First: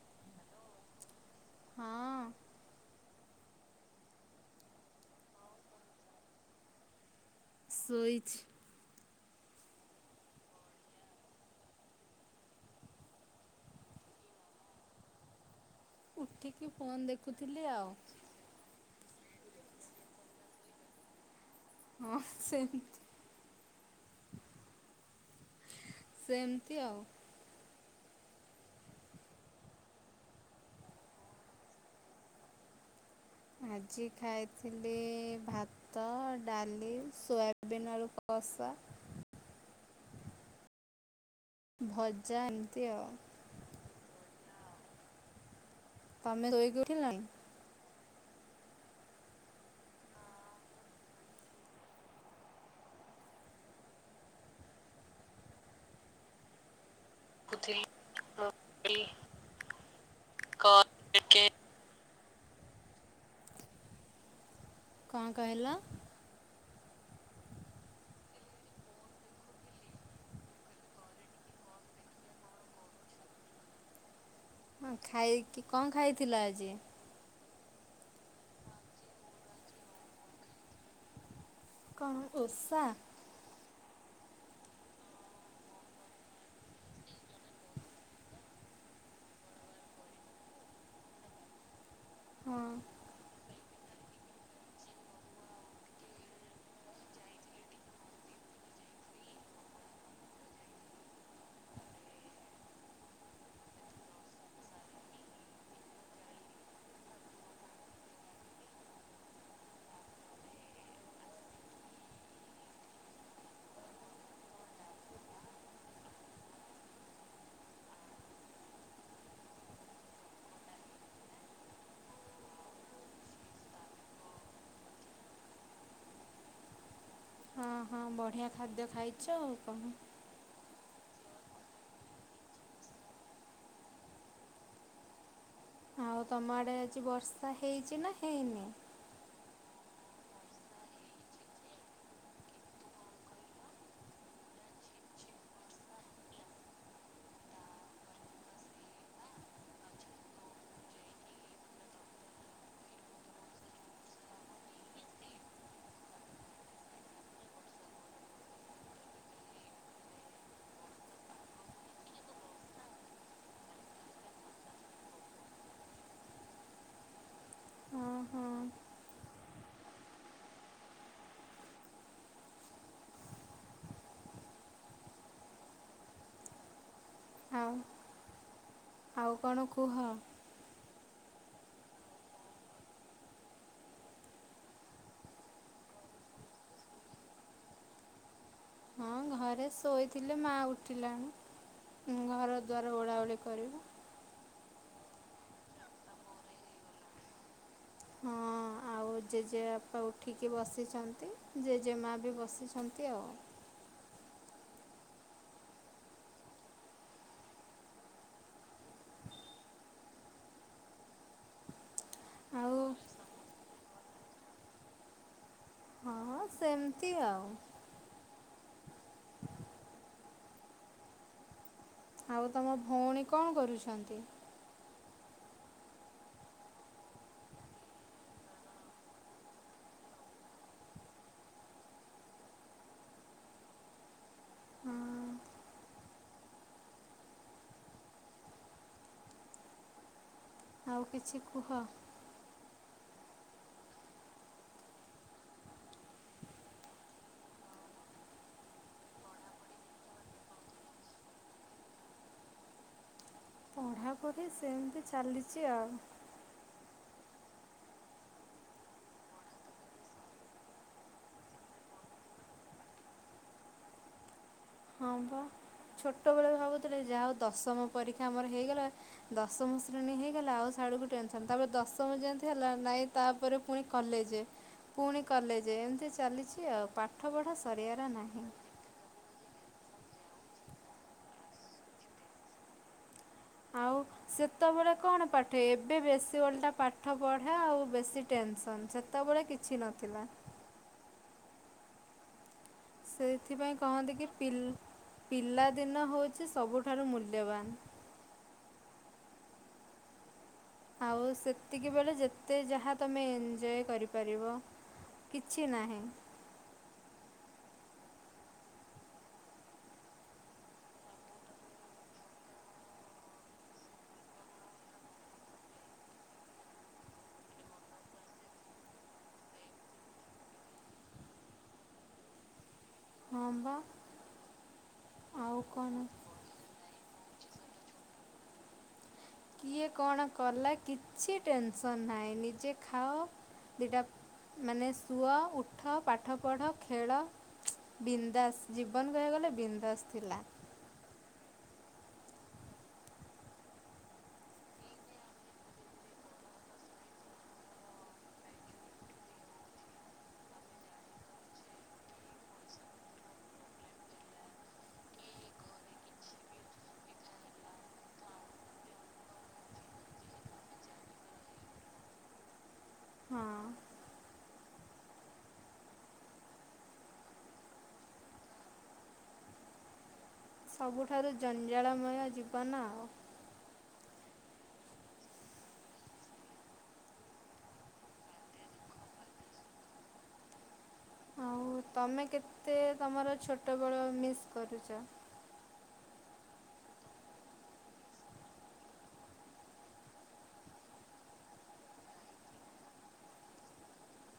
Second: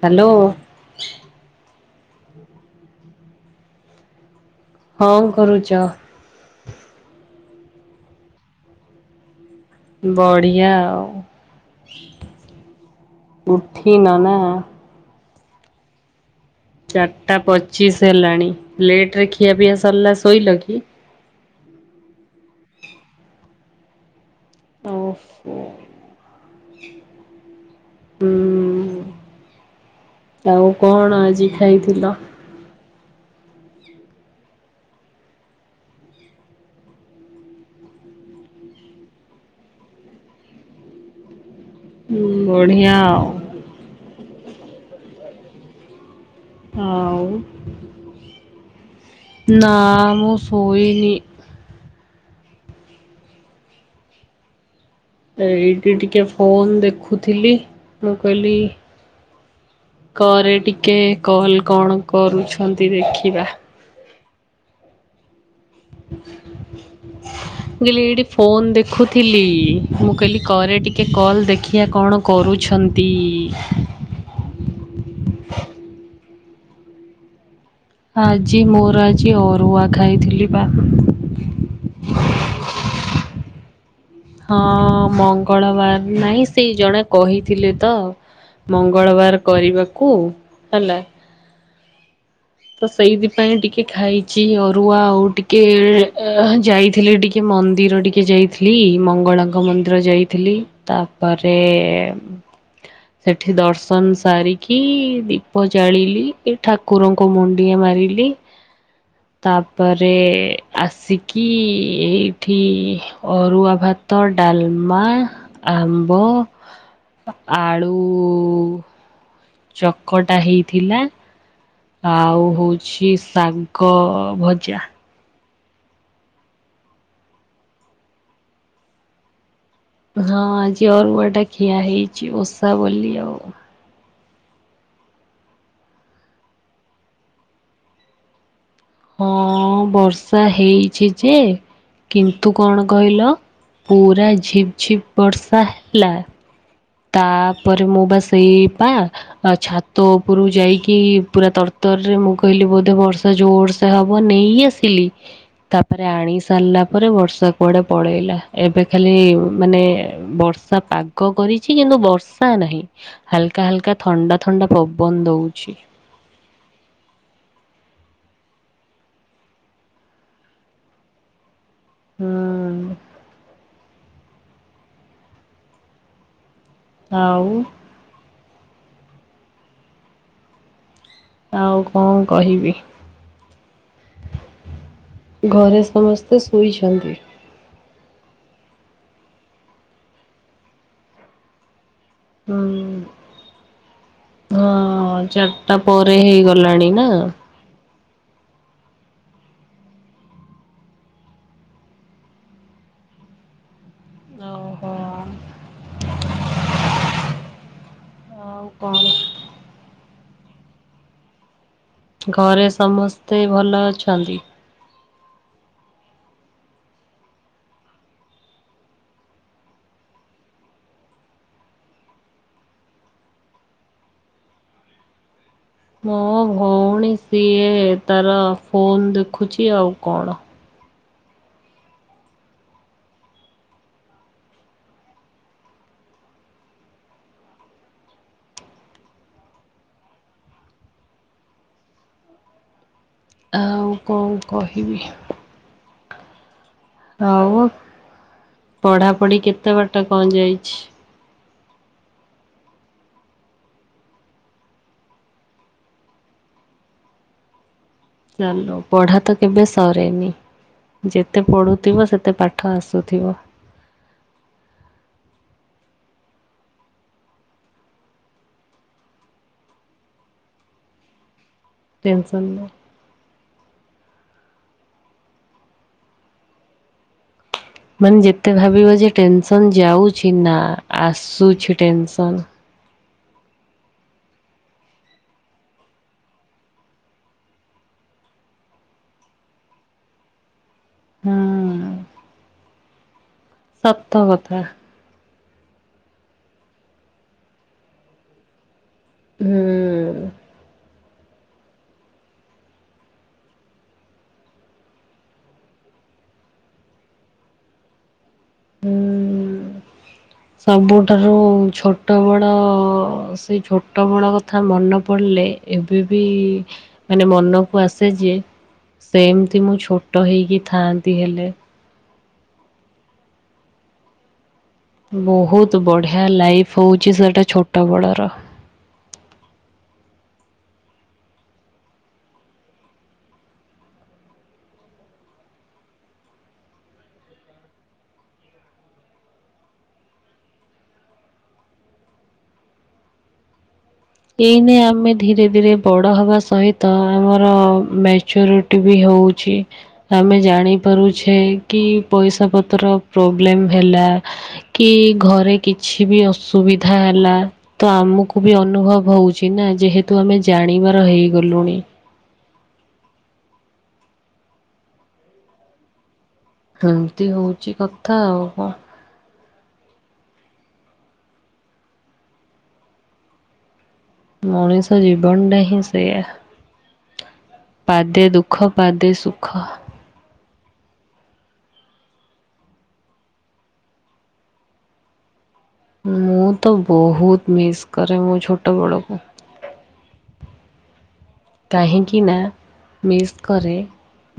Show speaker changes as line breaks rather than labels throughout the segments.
Hello.
ହଁ।
ହଁ କରୁଛ?
ଶୋଇଛି।
ବଢିଆ ଆଉ। ଉଠିନ ନା।
ଉଠିକ
ଚାରିଟା ପଚିଶ ହେଲାଣି ଲେଟ ରେ ଖିଆ ପିଆ ସରିଲା ଶୋଇଲ କି?
ହଁ ସେମତି
ଓହୋ।
ସେମତି ଆଉ।
ହୁଁ। ଆଉ କଣ ଆଜି ଖାଇଥିଲ?
ଆଜି ଖାଇଥିଲି ଭାତ ଡାଲି ସୋୟାବିନ ଆଳୁ କ କଷା।
ହ ହୁଁ
ଭଜା ଏମିତି
ବଢିଆ ଆଉ।
ତମେ ଶୋଇକି ଉଠିଲଣି?
ଆଉ ନା ମୁଁ ଶୋଇନି। ଏଇଠି ଟିକେ ଫୋନ ଦେଖୁ ଖୁଥିଲି ମୁଁ କହିଲି କରେ ଟିକେ କଲ୍ କଣ କରୁଛନ୍ତି ଦେଖିବା।
କଣ କହିଲ?
ମୁଁ କହିଲି ଏଇଠି ଫୋନ ଦେଖୁଥିଲି ମୁଁ କହିଲି କରେ ଟିକେ କଲ୍ ଦେଖିବା କଣ କରୁଛ ଛନ୍ତି?
ହଁ ଖାଇକି କଣ ଖାଇଥିଲ ଆଜି?
ଆଜି ମୋର ଆଜି ଅରୁଆ ଖାଇଥିଲି ବା।
କଣ ଓଷା?
ହଁ ମଙ୍ଗଳବାର ନାହିଁ ସେଇ ଜଣେ କହିଥିଲେ ତ ମଙ୍ଗଳବାର କରିବାକୁ ହେଲା
ହଁ
ତ ସେଇଥିପାଇଁ ଟିକେ ଖାଇଛି ଅରୁଆ ଆଉ ଟିକେ ଯାଇଥିଲି ଟିକେ ମନ୍ଦିର ଟିକେ ଯାଇଥିଲି ମଙ୍ଗଳାଙ୍କ ମନ୍ଦିର ଯାଇଥିଲି ତାପରେ ସେଠି ଦର୍ଶନ ସାରିକି ଦୀପ ଜାଳିଲି ଏ ଠାକୁର କୁ ମୁଣ୍ଡିଆ ମାରିଲି। ତାପରେ ଆସିକି ଏଇଠି ଅରୁଆ ଭାତ ଭାତ, ଡାଲମା ଆମ୍ବ ଆଳୁ ଚକଟା ହେଇଥିଲା। ଆଉ ହଉଚି ଶାଗ ଭଜା।
ହଁ ହଁ ବଢିଆ ଖାଦ୍ୟ ଖାଇଛ ଆଉ କଣ?
ହଁ ଆଜି ଅରୁଆଟା ଖିଆ ହେଇଛି ଓଷା ବୋଲି ଆଉ।
ଆଉ ତମ ଆଡେ ଆଜି ବର୍ଷା ହେଇଛି ନା ହେଇନି?
ହଁ ବର୍ଷା ହେଇଛି ଯେ କିନ୍ତୁ କଣ କହିଲ ପୁରା ଝିପ୍ ଝିପ୍ ବର୍ଷା ହେଲା। ତାପରେ ମୁଁ ବା ସେଇ ପା ଛାତ ଉପରୁ ଯାଇକି ପୁରା ତର୍ ତର୍ ରରେ ମୁଁ କହିଲି ବୋଧେ ବର୍ଷା ଜୋର୍ ସେ ହବ ନେଇ ଆସିଲି ତାପରେ ଆଣି ସାରିଲା ପରେ ବର୍ଷା କୁଆଡେ ପଳେଇଲା ଏବେ ଖାଲି ମାନେ ବର୍ଷ ବର୍ଷା ପାଗ କରି କିନ୍ତୁ ବର୍ଷା ନାହିଁ ହାଲକା ହାଲକା ଥଣ୍ଡା ଥଣ୍ଡା ପବନ ଦଉଛି।
ହଁ ହଁ
ହୁଁ। ଆଉ।
ଆଉ କଣ କୁହ?
ଆଉ କଣ କହିବି? ଘରେ ସମସ୍ତେ ଶୋଇଛନ୍ତି।
ହଁ ଘରେ ଶୋଇଥିଲେ, ମା ଉଠିଲାଣି। ଘର
ହୁଁ-
ଦ୍ୱାର ଓଳାଓଳି କରିବୁ
ହଁ। ହଁ ଚାରିଟା ପରେ ହେଇଗଲାଣି ନା।
ହଁ। ଆଉ ଜେଜେ ବାପା ଉଠିକି ବସିଛନ୍ତି, ଜେଜେମା ବି ବସିଛନ୍ତି ଆଉ।
ଓ ହୋ। ଆଉ କଣ? ଘରେ
ଆଉ
ସମସ୍ତେ ଭଲ ଅଛନ୍ତି?
ହଁ ସେମିତି ଆଉ। ଆଉ ତମ ଭଉଣୀ କଣ କରୁଛନ୍ତି?
ମୋ ଭଉଣୀ ସଏ ତାର ଫୋନ୍ ଦେଖୁଛି। ଆଉ କଣ?
ହଁ ଆଉ କିଛି କୁହ।
ଆଉ କଣ କହିବି? ଆଉ ପଢାପଢି କେତେ ବାଟ କଣ ଯାଇଛି?
ପଢ଼ାପଢ଼ି ସେମିତି ଚାଲିଛି ଆଉ।
ଚାଲୁ ପଢା ତ କେବେ ସରେନି। ଯେତେ ପଢୁଥିବ ସେତେ ପାଠ ଆସୁଥିବ।
ହଁ ବା। ଛୋଟ ବେଳେ ଭାବୁଥିଲେ ଯାହା ହଉ, ଦଶମ ପରୀକ୍ଷା ଆମର ହେଇଗଲା ଦଶମ ଶ୍ରେଣୀ ହେଇଗଲା ଆଉ ସାଡୁକୁ ଟେନ୍ସ୍ ତାପରେ ଦଶମ
ଟେନସନ୍
ଯେମିତି
ନାହିଁ।
ହେଲା, ନାଇଁ ତା ପରେ ପୁଣି କଲେଜ ପୁଣି କଲେଜ ଏମିତି ଚାଲିଛି ଆଉ, ପାଠ ପଢ଼ା ସ
ମାନେ ଯେତେ ଭାବିବ ଯେ ଟେନ୍ ଟେନସନ ଯାଉଛି ନା ଆସୁଛି ଟେନ୍ସନ୍।
ଆଉ। ସେତେବେଳେ କଣ, ପାଠ ଏବେ ବେଶୀ ଓଲଟା ପାଠ ପଢା ଆଉ ବେଶୀ ଟେନସନ ସେତବେ ସେତେବେଳେ କିଛି ନଥିଲା।
ହୁଁ।
ସେଥିପାଇଁ
ସତ
କହନ୍ତି କି ପି
କଥା
ପିଲାଦିନ ହେଉଛି ସବୁଠାରୁ ମୂଲ୍ୟବାନ।
ହୁଁ।
ଆଉ ସେତିକିବେଳେ ଯେତେ ଯାହା ତମେ ଏଞଜୟ କରିପାରିବ। କିଛି ନାହିଁ।
ହୁଁ। ସବୁଠାରୁ ଛୋଟ ବଳ ସେ ଛୋଟ ବଳ କଥା ମନେ ପଡିଲେ ଏବେ ବି ମାନେ ମନକୁ ଆସେ ଯେ ସେମତି ମୁଁ ଛୋଟ ହେଇକି ଥାଆନ୍ତି ହେଲେ।
ହଁ ବା। ଆଉ
ବହୁତ
କ'ଣ?
ବଢିଆ ଲାଇଫ ହଉଛି ସେଟା ଛୋଟବେଳର।
କିଏ କଣ କଲା କିଛି ଟେନସନ ନାହିଁ? ନିଜେ ଦିଇଟା ମାନେ ଶୁଅ ଉଠ ପାଠପଢ଼ ଖେଳ ବିନ୍ଦାସ ଜୀବନ କହିଆକୁ ଗଲେ ବିନ୍ଦାସ ଥିଲା।
ଏଇନେ ଆମେ ଧୀରେ ଧୀରେ ବଡ ହବା ସହିତ ଆମର ମ୍ୟାଚୁରିଟି ବି ହବ ହଉଛି, ଆମେ ଜାଣିପାରୁଛେ କି ପଇସା ପତ୍ର ପ୍ରୋବ୍ଲେମ ହେଲା କି ଘରେ କିଛି ବି ଅସୁବିଧା ହେଲା, ତ ଆମକୁ ବି ଅନୁଭବ ହଉଛି ନା, ଯେହେତୁ ଆମେ ଜାଣିବାର ହେଇଗଲୁଣି।
ହଁ
ଏମତି ହଉଚି କଥା ଆଉ କଣ?
ସବୁଠାରୁ ଜଞ୍ଜାଳମୟ ଜୀବନ ଆଉ।
ମଣିଷ ଜୀବନଟା ହିଁ ସେୟା। ପାଦେ ଦୁଃଖ ପାଦେ ସୁଖ।
ଆଉ ତମେ କେତେ ତମର ଛୋଟବେଳ ମିସ୍ କରୁଚ?
ମୁଁ ତ ବହୁତ ମିସ୍ କରେ ମୋ ଛୋଟବେଳକୁ। କାହିଁକିନା ମିସ୍ କରେ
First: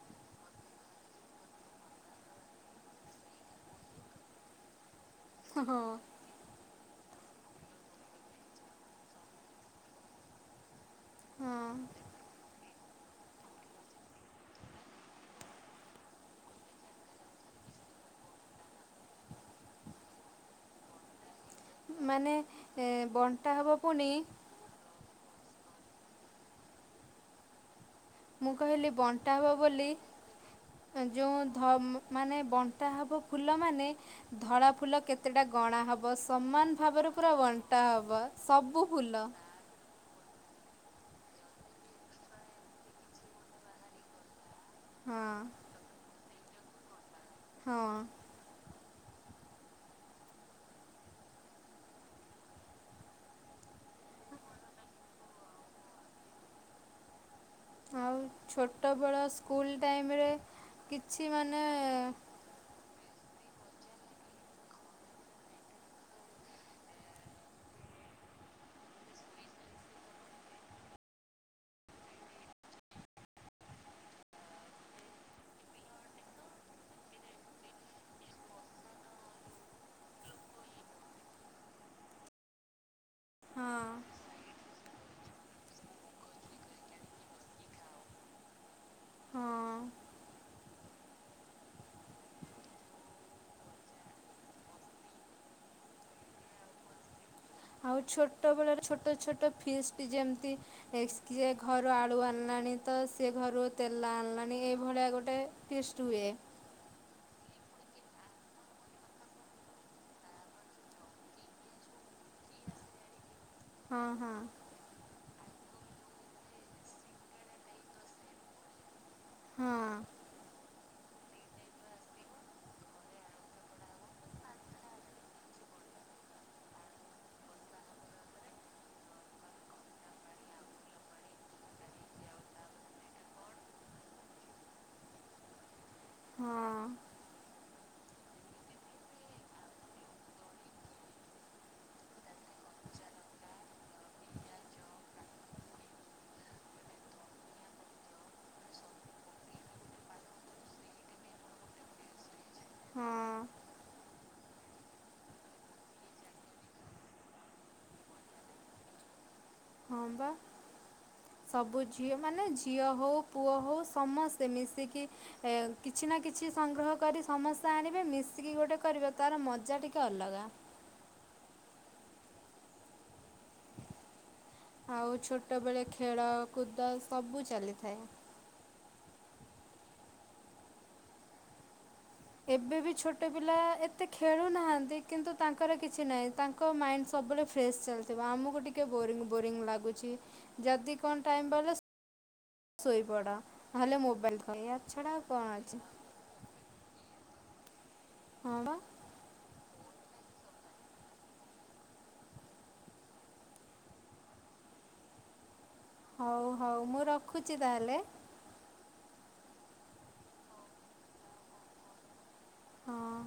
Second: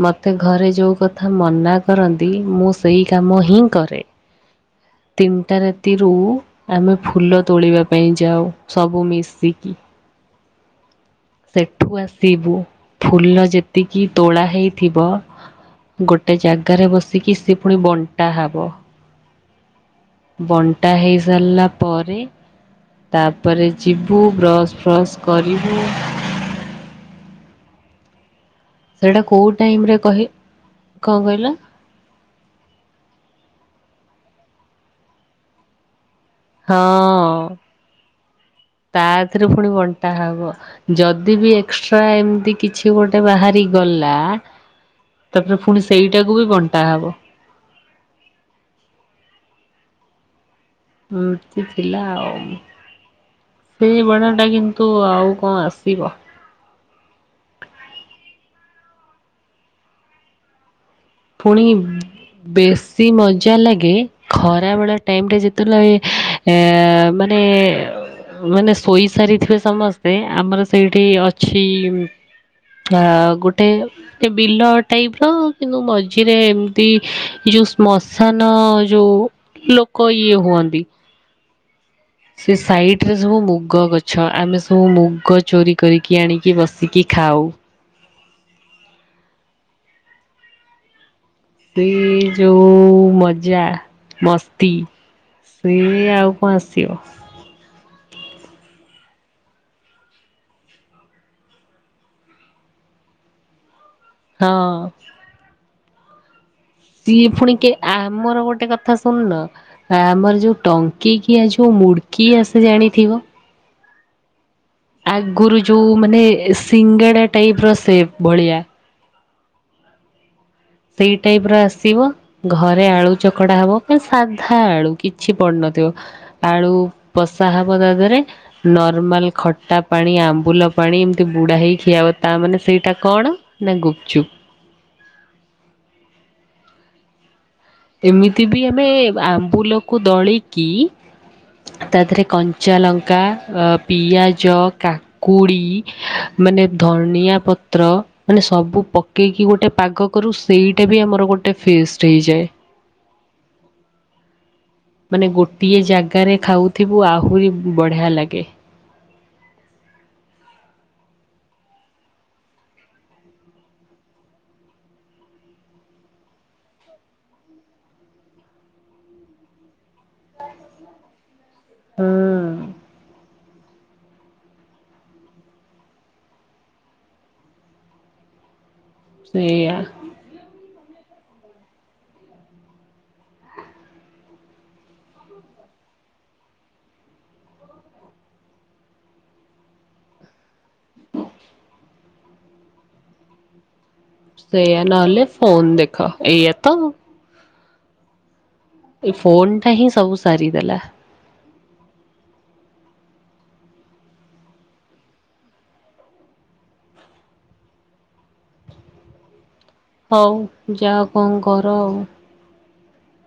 ମତେ ଘରେ ଯୋଉ କଥା ମନା କରନ୍ତି, ମୁଁ ସେଇ କାମ ହିଁ କରେ। ତିନଟା
ହଁ
ରାତିରୁ ଆମେ ଫୁଲ ତୋଳିବା ପାଇଁ ଯାଉ, ସବୁ ମିଶିକି।
ହଁ
ସେଠୁ ଆସିବୁ, ଫୁଲ ଯେତିକି ତୋଳା ହେଇଥିବ ଗୋଟେ ଜାଗାରେ ବସିକି ସେ ପୁଣି ବଣ୍ଟା ହବ। ବଣ୍ଟା ହେଇସାରିଲା ପରେ,
ମାନେ ଏ, ବଣ୍ଟା
ତାପରେ
ହବ ପୁଣି
ଯିବୁ ବ୍ରସ୍ ଫ୍ରସ୍ କରିବୁ
ମୁଁ କହିଲି
ସେଇଟା
ବଣ୍ଟା ହବ
କୋଉ
ବୋଲି
ଟାଇମରେ କହି କଣ
ଯୋଉଁ
କହିଲ?
ଧ ମାନେ ବଣ୍ଟା ହବ ଫୁଲ ମାନେ ଧଳା ଫୁଲ କେତେଟା ଗଣା ହବ ସମାନ ଭାବରେ ପୁରା
ହଁ
ବଣ୍ଟା ହବ, ସବୁ
ତା
ଫୁଲ।
ଦେହରେ ପୁଣି ବଣ୍ଟା ହବ ଯଦି ବି ଏକ୍ସଟ୍ରା ଏମତି କିଛି ଗୋଟେ ବାହାରି ଗଲା
ହଁ
ତାପରେ ପୁଣି ସେଇଟାକୁ ବି ବଣ୍ଟା ହବ।
ହଁ।
ଏମତି ଥିଲା ଆଉ। ସେଇ ବେଣାଟା କିନ୍ତୁ ଆଉ କଣ ଆସିବ?
ଆଉ ଛୋଟବେଳ ସ୍କୁଲ ଟାଇମରେ କିଛି ମାନେ
ସେଇ ମଜା ଲାଗେ ଖରାବେଳ ଟାଇମରେ ଯେତେବେଳେ ମାନେ ମାନେ ଶୋଇ ସାରିଥିବେ ସମସ୍ତେ, ଆମର ସେଇଠି ଅଛି ଟା ଗୋଟେ ବିଲ ଟାଇପର କିନ୍ତୁ ମଜ୍ ମଝିରେ ଏମତି ଯୋଉ ଶ୍ମଶାନ ଯୋଉ ଲୋକ ଇଏ ହୁଅନ୍ତି ସେ ସାଇଡରେ ସବୁ
ହଁ
ମୁଗ ଗଛ। ଆମେ ସବୁ ମୁଗ ଚୋରି କରିକି ଆଣିକି ବସିକି ଖାଉ।
ହଁ
ସେ ଯୋଉ ମଜା, ମସ୍ତି ସିଏ ଆଉ କଣ ଆସିବ?
ଆଉ ଛୋଟବେଳର ଛୋଟ ଛୋଟ ଫିଷ୍ଟି ଯେମତି ଏସକେ ଘରୁ ଆଳୁ ଆଣିଲାଣି ତ ତ ସେ ଘରୁ ତେଲ
ହଁ
ଆଣିଲାଣି, ଏଇଭଳିଆ ଗୋଟେ ଫିଷ୍ଟ ହୁଏ।
ସିଏ ଫୁଣି କେ ଆମର ଗୋଟେ କଥା ଶୁଣୁନ, ଆମର ଯୋଉ ଟଙ୍କିକିଆ ଯୋଉ ମୁଢ଼ି କି ଆସେ ଜାଣିଥିବ?
ହଁ ହଁ।
ଆଗରୁ ଯୋଉ ମାନେ ସିଙ୍ଗେଡା ଟାଇପର ସେପ୍ ଭଳିଆ
ହଁ।
ସେଇ ଟାଇପର ଆସିବ, ଘରେ ଆଳୁ ଚକଡା ହବ କାରଣ ସାଧା ଆଳୁ କିଛି ପଡି ନ ଥିବ, ଆଳୁ ପଶା ହବ ତା ଦେହରେ, ନର୍ମାଲ ଖଟା ପାଣି ଆମ୍ବୁଲ ପାଣି ଏମତି ବୁଡା ହେଇ ଖିଆହବ, ତା ମାନେ ସେଇଟା କଣ ନା ଗୁପଚୁପ।
ହଁ।
ଏମିତି ବି ଆମେ ଆମ୍ବୁଲକୁ ଦଳିକି ତା ଦେହରେ କଞ୍ଚା ଆ ଲଙ୍କା ପିଆଜ କାକୁଡ଼ି ମାନେ ଧନିଆ ପତ୍ର ମାନେ ସବୁ ପକେଇକି ଗୋଟେ ପାଗ କରୁ ସେଇଟା ବି ଆମର ଗୋ ଗୋଟେ ଫିଷ୍ଟ୍ ହେଇଯାଏ।
ହଁ।
ମାନେ ଗୋଟିଏ ଜାଗାରେ ଖାଉଥିବୁ ଆହୁରି ବଢ଼ିଆ ଲାଗେ।
ହଁ ପା। ସବୁ ଝିଅ ମାନେ ଝିଅ ହଉ ପୁଅ ହଉ ସମସ୍ତେ ମିଶିକି ଏଁ କିଛି କିଛି ନା କିଛି ସଂଗ୍ରହ କରି ସମସ୍ତେ ଆଣିବେ ମିଶିକି ଗୋଟେ କରିବେ ତାର ମଜା ଟିକେ ଅଲଗା।
ହଁ।
ଆଉ ଛୋଟବେଳେ ଖେଳକୁୁଦ ସବୁ ଚାଲିଥାଏ।
ସେଇଆ
ଏବେ ବି ଛୋଟ ପିଲା ଏତେ ଖେଳୁ ନାହାନ୍ତି କିନ୍ତୁ ତାଙ୍କର କିଛି ନାହିଁ ତାଙ୍କ ମ ସବୁବେଳେ ଫ୍ରେଶ ଚାଲିଥିବ ଆମକୁ ଟିକେ ବୋରିଙ୍ଗ୍ ବୋରିଙ୍ଗ୍ ଲାଗୁଛି। ଯଦି କଣ ଟାଇମ୍ ପାଇଲ ଶୋଇପଡ଼ ନହେଲେ ମ
ସେଇୟା ନହେଲେ ଫୋନ ଦେଖା ଏଇଆ ତ
ହଁ
ଏ ଫୋନ ଟା ହିଁ ସବୁ ସାରିଦେଲା।
ହଉ ହଉ ମୁଁ ରଖୁଛି ତାହେଲେ।
ହଉ ଯା କଣ କର ଆଉ।
ହଁ